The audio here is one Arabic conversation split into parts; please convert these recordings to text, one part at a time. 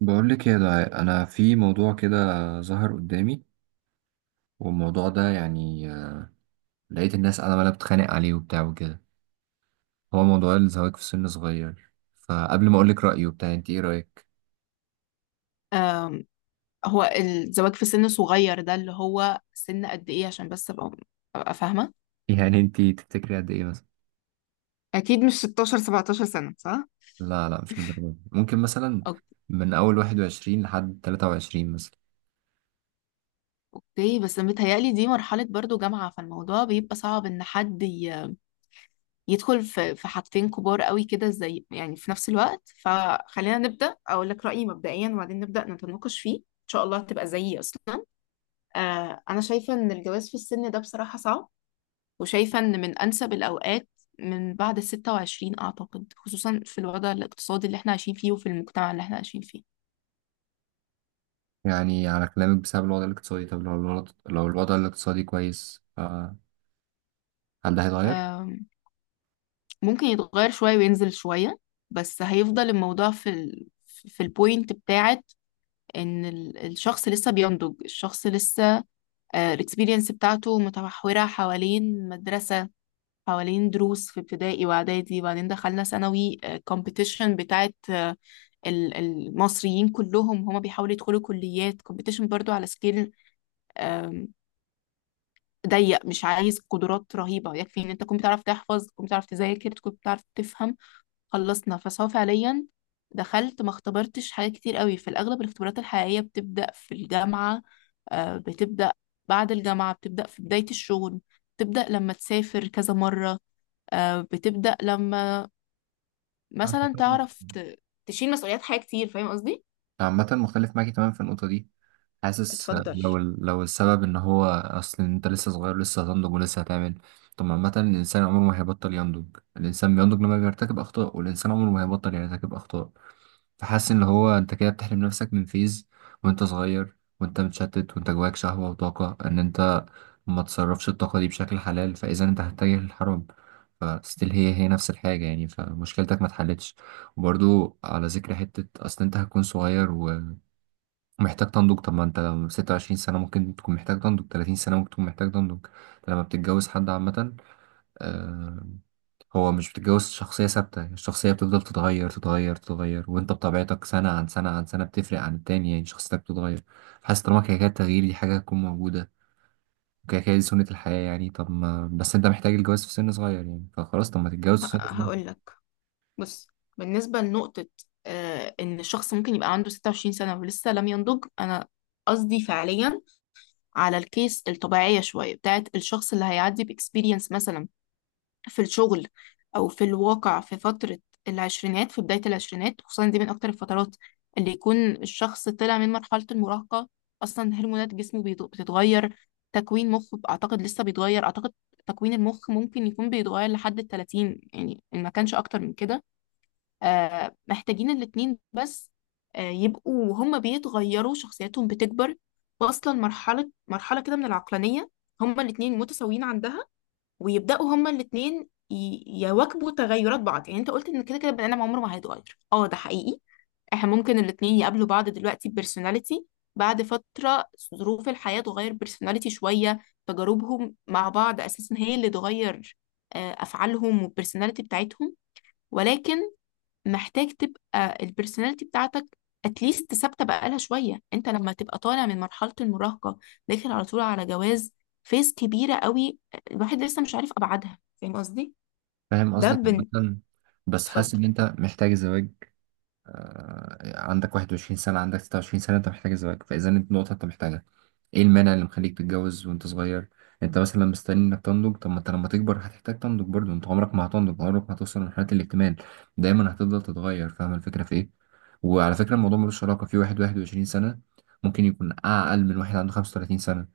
بقول لك يا دعاء انا في موضوع كده ظهر قدامي. والموضوع ده يعني لقيت الناس عماله بتتخانق عليه وبتاع وكده. هو موضوع الزواج في سن صغير، فقبل ما اقول لك رايي وبتاع انت ايه رايك؟ آم، هو الزواج في سن صغير ده اللي هو سن قد ايه؟ عشان بس ابقى فاهمة. يعني انت تفتكري قد ايه مثلا؟ اكيد مش 16 17 سنة، صح؟ لا، مش للدرجه دي، ممكن مثلا أوك- من اول 21 لحد 23 مثلا. اوكي، بس متهيألي دي مرحلة برضو جامعة، فالموضوع بيبقى صعب ان حد يدخل في حاجتين كبار قوي كده زي يعني في نفس الوقت. فخلينا نبدأ اقول لك رأيي مبدئيا وبعدين نبدأ نتناقش فيه، ان شاء الله هتبقى زيي اصلا. آه انا شايفة ان الجواز في السن ده بصراحة صعب، وشايفة إن من أنسب الأوقات من بعد الـ26، أعتقد خصوصا في الوضع الاقتصادي اللي احنا عايشين فيه وفي المجتمع اللي احنا عايشين فيه. يعني على كلامك بسبب الوضع الاقتصادي، طب لو الوضع الاقتصادي كويس هل ده هيتغير؟ أم، ممكن يتغير شوية وينزل شوية، بس هيفضل الموضوع في في البوينت بتاعت إن الشخص لسه بينضج، الشخص لسه الاكسبيرينس بتاعته متمحورة حوالين مدرسة، حوالين دروس في ابتدائي واعدادي، وبعدين دخلنا ثانوي، كومبيتيشن بتاعت المصريين كلهم هما بيحاولوا يدخلوا كليات كومبيتيشن برضو على سكيل ضيق، مش عايز قدرات رهيبة، يكفي ان انت تكون بتعرف تحفظ، تكون بتعرف تذاكر، تكون بتعرف تفهم. خلصنا، فسواء فعليا دخلت ما اختبرتش حاجات كتير قوي، في الاغلب الاختبارات الحقيقية بتبدأ في الجامعة. بتبدأ بعد الجامعة، بتبدأ في بداية الشغل، بتبدأ لما تسافر كذا مرة. بتبدأ لما مثلا أعتقد تعرف تشيل مسؤوليات حاجة كتير. فاهم قصدي؟ عامة مختلف معاكي تمام في النقطة دي. حاسس اتفضل. لو السبب ان هو اصل إن انت لسه صغير، لسه هتنضج ولسه هتعمل. طب عامة الانسان عمره ما هيبطل ينضج، الانسان بينضج لما بيرتكب اخطاء، والانسان عمره ما هيبطل يرتكب اخطاء. فحاسس ان هو انت كده بتحرم نفسك من فيز وانت صغير، وانت متشتت وانت جواك شهوة وطاقة ان انت ما تصرفش الطاقة دي بشكل حلال، فاذا انت هتتجه للحرام. فستيل هي نفس الحاجة يعني، فمشكلتك ما اتحلتش. وبرضو على ذكر حتة أصل أنت هتكون صغير محتاج تنضج، طب ما انت لو 26 سنة ممكن تكون محتاج تنضج، 30 سنة ممكن تكون محتاج تنضج. لما بتتجوز حد عامة آه، هو مش بتتجوز شخصية ثابتة، الشخصية بتفضل تتغير، وانت بطبيعتك سنة عن سنة عن سنة بتفرق عن التاني، يعني شخصيتك بتتغير. حاسس طالما كده كده التغيير دي حاجة هتكون موجودة وكده كده دي سنة الحياة يعني، طب ما بس انت محتاج الجواز في سن صغير يعني فخلاص طب ما تتجوز في سن صغير. هقول لك، بص، بالنسبة لنقطة آه إن الشخص ممكن يبقى عنده 26 سنة ولسه لم ينضج، أنا قصدي فعليا على الكيس الطبيعية شوية بتاعت الشخص اللي هيعدي بإكسبيرينس مثلا في الشغل او في الواقع. في فترة العشرينات، في بداية العشرينات خصوصا، دي من اكتر الفترات اللي يكون الشخص طلع من مرحلة المراهقة. اصلا هرمونات جسمه بتتغير، تكوين مخه اعتقد لسه بيتغير. اعتقد تكوين المخ ممكن يكون بيتغير لحد الـ30 يعني، إن ما كانش اكتر من كده. آه، محتاجين الاتنين بس آه يبقوا هما بيتغيروا، شخصياتهم بتكبر، واصلا مرحلة كده من العقلانية هما الاتنين متساويين عندها، ويبداوا هما الاثنين يواكبوا تغيرات بعض. يعني انت قلت ان كده كده البني ادم عمره ما هيتغير، اه ده حقيقي. احنا ممكن الاثنين يقابلوا بعض دلوقتي بيرسوناليتي، بعد فتره ظروف الحياه تغير بيرسوناليتي شويه، تجاربهم مع بعض اساسا هي اللي تغير افعالهم والبيرسوناليتي بتاعتهم. ولكن محتاج تبقى البرسوناليتي بتاعتك اتليست ثابته بقالها شويه. انت لما تبقى طالع من مرحله المراهقه، داخل على طول على جواز، فيز كبيره قوي، الواحد لسه مش عارف ابعادها. فاهم قصدي؟ فاهم ده قصدك. بن عامة، بس اتفضل. حاسس ان انت محتاج الزواج. عندك 21 سنة، عندك 26 سنة، أنت محتاج الزواج، فإذا أنت نقطة أنت محتاجها، إيه المانع اللي مخليك تتجوز وأنت صغير؟ أنت مثلا مستني إنك تنضج، طب ما أنت لما تكبر هتحتاج تنضج برضه، أنت عمرك ما هتنضج، عمرك ما هتوصل لمرحلة الاكتمال. دايما هتفضل تتغير، فاهم الفكرة في إيه؟ وعلى فكرة الموضوع ملوش علاقة، في واحد 21 سنة ممكن يكون أقل من واحد عنده 35 سنة.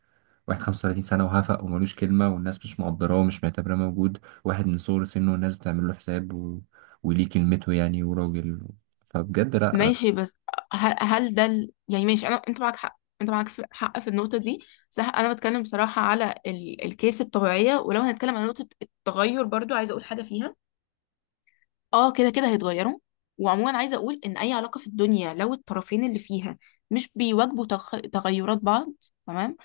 واحد 35 سنة وهفق وملوش كلمة والناس مش مقدراه ومش معتبراه موجود، واحد من صغر سنه والناس بتعمل له حساب وليه كلمته يعني وراجل. فبجد لأ. ماشي، بس هل يعني ماشي، انا انت معاك حق، انت معاك حق في النقطه دي، صح. انا بتكلم بصراحه على الكيس الطبيعيه. ولو هنتكلم عن نقطه التغير برضو عايزه اقول حاجه فيها. اه كده كده هيتغيروا، وعموما عايزه اقول ان اي علاقه في الدنيا لو الطرفين اللي فيها مش بيواجهوا تغيرات بعض، تمام.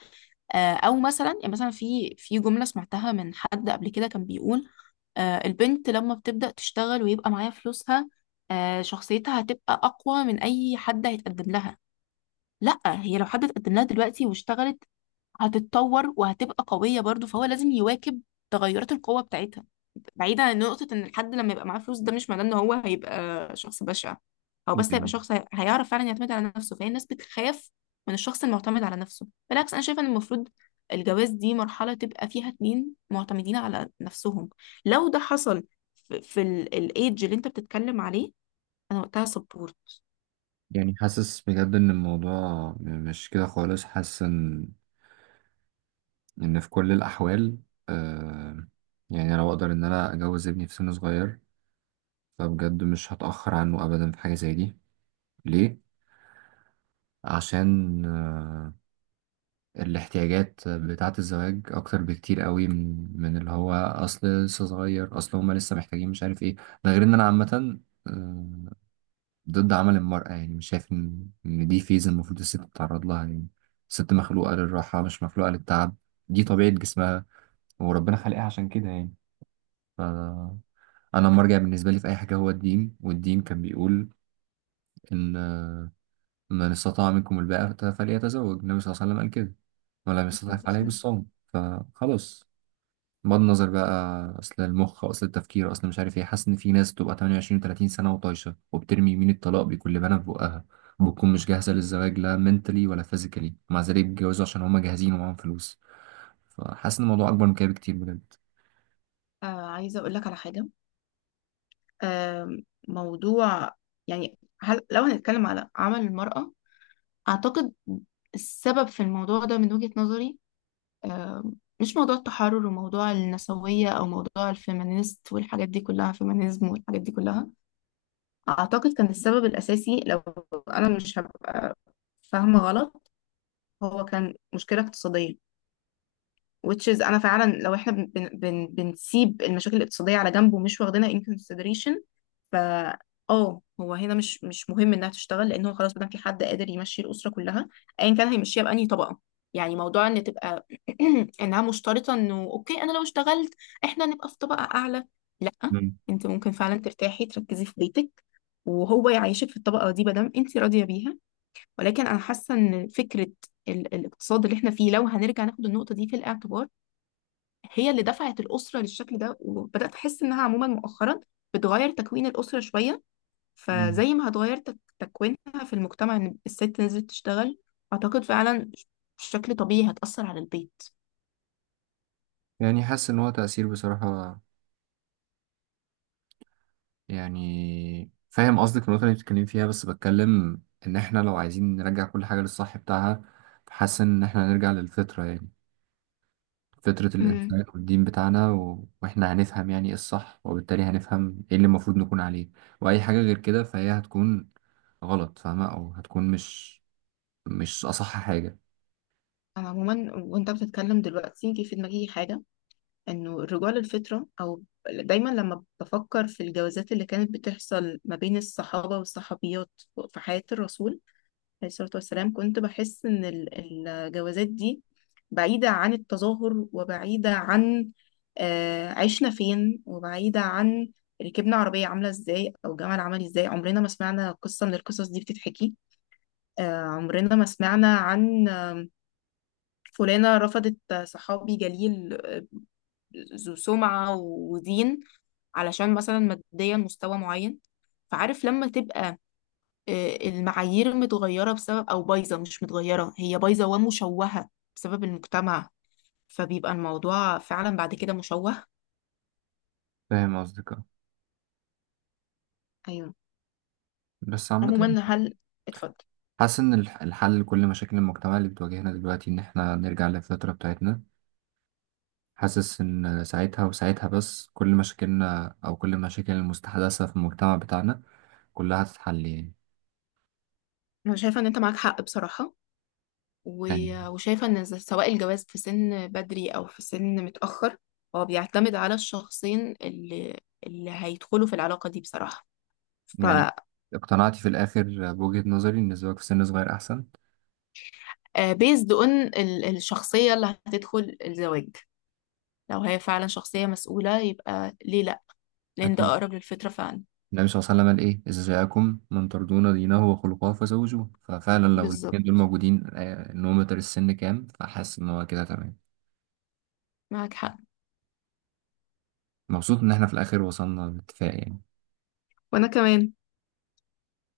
او مثلا يعني مثلا في في جمله سمعتها من حد قبل كده كان بيقول آه البنت لما بتبدا تشتغل ويبقى معاها فلوسها، آه شخصيتها هتبقى اقوى من اي حد هيتقدم لها. لا، هي لو حد اتقدم لها دلوقتي واشتغلت، هتتطور وهتبقى قويه برضو، فهو لازم يواكب تغيرات القوه بتاعتها. بعيدا عن نقطة ان الحد لما يبقى معاه فلوس، ده مش معناه ان هو هيبقى شخص بشع، هو بس هيبقى يعني شخص هيعرف فعلا يعتمد على نفسه. فهي الناس بتخاف من الشخص المعتمد على نفسه. بالعكس، انا شايفة ان المفروض الجواز دي مرحلة تبقى فيها اتنين معتمدين على نفسهم. لو ده حصل في الايدج اللي انت بتتكلم عليه، انا وقتها سبورت. يعني حاسس بجد إن الموضوع م- مش كده خالص. حاسس إن في كل الأحوال آه يعني لو أقدر إن أنا أجوز ابني في سن صغير، فبجد مش هتأخر عنه أبدا في حاجة زي دي. ليه؟ عشان الاحتياجات بتاعة الزواج أكتر بكتير قوي من اللي هو أصل لسه صغير، أصل هما لسه محتاجين مش عارف إيه. ده غير إن أنا عامة آه، ضد عمل المرأة، يعني مش شايف إن دي فيز المفروض الست تتعرض لها يعني. الست مخلوقة للراحة مش مخلوقة للتعب، دي طبيعة جسمها وربنا خلقها عشان كده يعني. ف... أنا المرجع بالنسبة لي في أي حاجة هو الدين، والدين كان بيقول إن من استطاع منكم الباءة فليتزوج، النبي صلى الله عليه وسلم قال كده، ولم يستطع فعليه بالصوم فخلاص. بغض النظر بقى اصل المخ اصل التفكير اصل مش عارف ايه، حاسس ان في ناس بتبقى 28 و30 سنه وطايشه وبترمي يمين الطلاق بكل بنا في بقها، وبتكون مش جاهزه للزواج لا منتلي ولا فيزيكالي، مع ذلك بيتجوزوا عشان هما جاهزين ومعاهم فلوس. فحاسس ان الموضوع اكبر من كده بكتير بجد. آه عايزة اقول لك على حاجة، آه موضوع يعني هل لو هنتكلم على عمل المرأة، أعتقد السبب في الموضوع ده من وجهة نظري آه، مش موضوع التحرر وموضوع النسوية أو موضوع الفيمينيست والحاجات دي كلها، فيمينيزم والحاجات دي كلها. أعتقد كان السبب الأساسي، لو أنا مش هبقى فاهمة غلط، هو كان مشكلة اقتصادية. which is انا فعلا لو احنا بن بن بن بنسيب المشاكل الاقتصاديه على جنب ومش واخدينها in consideration، ف اه هو هنا مش مهم انها تشتغل، لان هو خلاص ما دام في حد قادر يمشي الاسره كلها، ايا كان هيمشيها بانهي طبقه. يعني موضوع ان تبقى انها مشترطه انه اوكي انا لو اشتغلت احنا نبقى في طبقه اعلى، لا. مم. انت ممكن فعلا ترتاحي، تركزي في بيتك، وهو يعيشك في الطبقه دي ما دام انت راضيه بيها. ولكن انا حاسه ان فكره الاقتصاد اللي احنا فيه، لو هنرجع ناخد النقطه دي في الاعتبار، هي اللي دفعت الأسرة للشكل ده. وبدأت أحس إنها عموما مؤخرا بتغير تكوين الأسرة شوية. مم. فزي ما هتغير تكوينها في المجتمع إن الست نزلت تشتغل، أعتقد فعلا بشكل طبيعي هتأثر على البيت. يعني حاسس ان هو تأثير بصراحة، يعني فاهم قصدك النقطة اللي بتتكلم فيها، بس بتكلم ان احنا لو عايزين نرجع كل حاجة للصح بتاعها، حاسس ان احنا هنرجع للفطرة يعني، فطرة امم الإنسانية والدين بتاعنا وإحنا هنفهم يعني إيه الصح، وبالتالي هنفهم إيه اللي المفروض نكون عليه. وأي حاجة غير كده فهي هتكون غلط فاهمة، أو هتكون مش أصح حاجة. أنا عموما وأنت بتتكلم دلوقتي جه في دماغي حاجة، إنه الرجوع للفطرة، أو دايما لما بفكر في الجوازات اللي كانت بتحصل ما بين الصحابة والصحابيات في حياة الرسول عليه الصلاة والسلام، كنت بحس إن الجوازات دي بعيدة عن التظاهر وبعيدة عن عشنا فين، وبعيدة عن ركبنا عربية عاملة إزاي أو جمل عمل إزاي. عمرنا ما سمعنا قصة من القصص دي بتتحكي، عمرنا ما سمعنا عن فلانة رفضت صحابي جليل ذو سمعة ودين علشان مثلا ماديا مستوى معين. فعارف لما تبقى المعايير متغيرة بسبب، أو بايظة مش متغيرة، هي بايظة ومشوهة بسبب المجتمع، فبيبقى الموضوع فعلا بعد كده مشوه. فاهم قصدك آه. أيوه. بس عامة عموما هل، اتفضل. حاسس إن الحل لكل مشاكل المجتمع اللي بتواجهنا دلوقتي إن إحنا نرجع للفطرة بتاعتنا. حاسس إن ساعتها وساعتها بس كل مشاكلنا أو كل المشاكل المستحدثة في المجتمع بتاعنا كلها هتتحل يعني. أنا شايفة إن أنت معاك حق بصراحة. يعني و- وشايفة إن ز- سواء الجواز في سن بدري أو في سن متأخر، هو بيعتمد على الشخصين اللي اللي هيدخلوا في العلاقة دي بصراحة. ف يعني اقتنعتي في الآخر بوجهة نظري إن الزواج في سن صغير أحسن؟ بيزد اون الشخصية اللي هتدخل الزواج، لو هي فعلا شخصية مسؤولة يبقى ليه، لان ده أكيد. اقرب للفطرة فعلا. النبي صلى الله عليه وسلم قال إيه، إذا جاءكم من ترضون دينه وخلقه فزوجوه، ففعلا لو الاتنين دول بالظبط، موجودين النومتر السن كام، فحاسس إن هو كده تمام. معاك حق. مبسوط إن إحنا في الآخر وصلنا لاتفاق يعني. وانا كمان.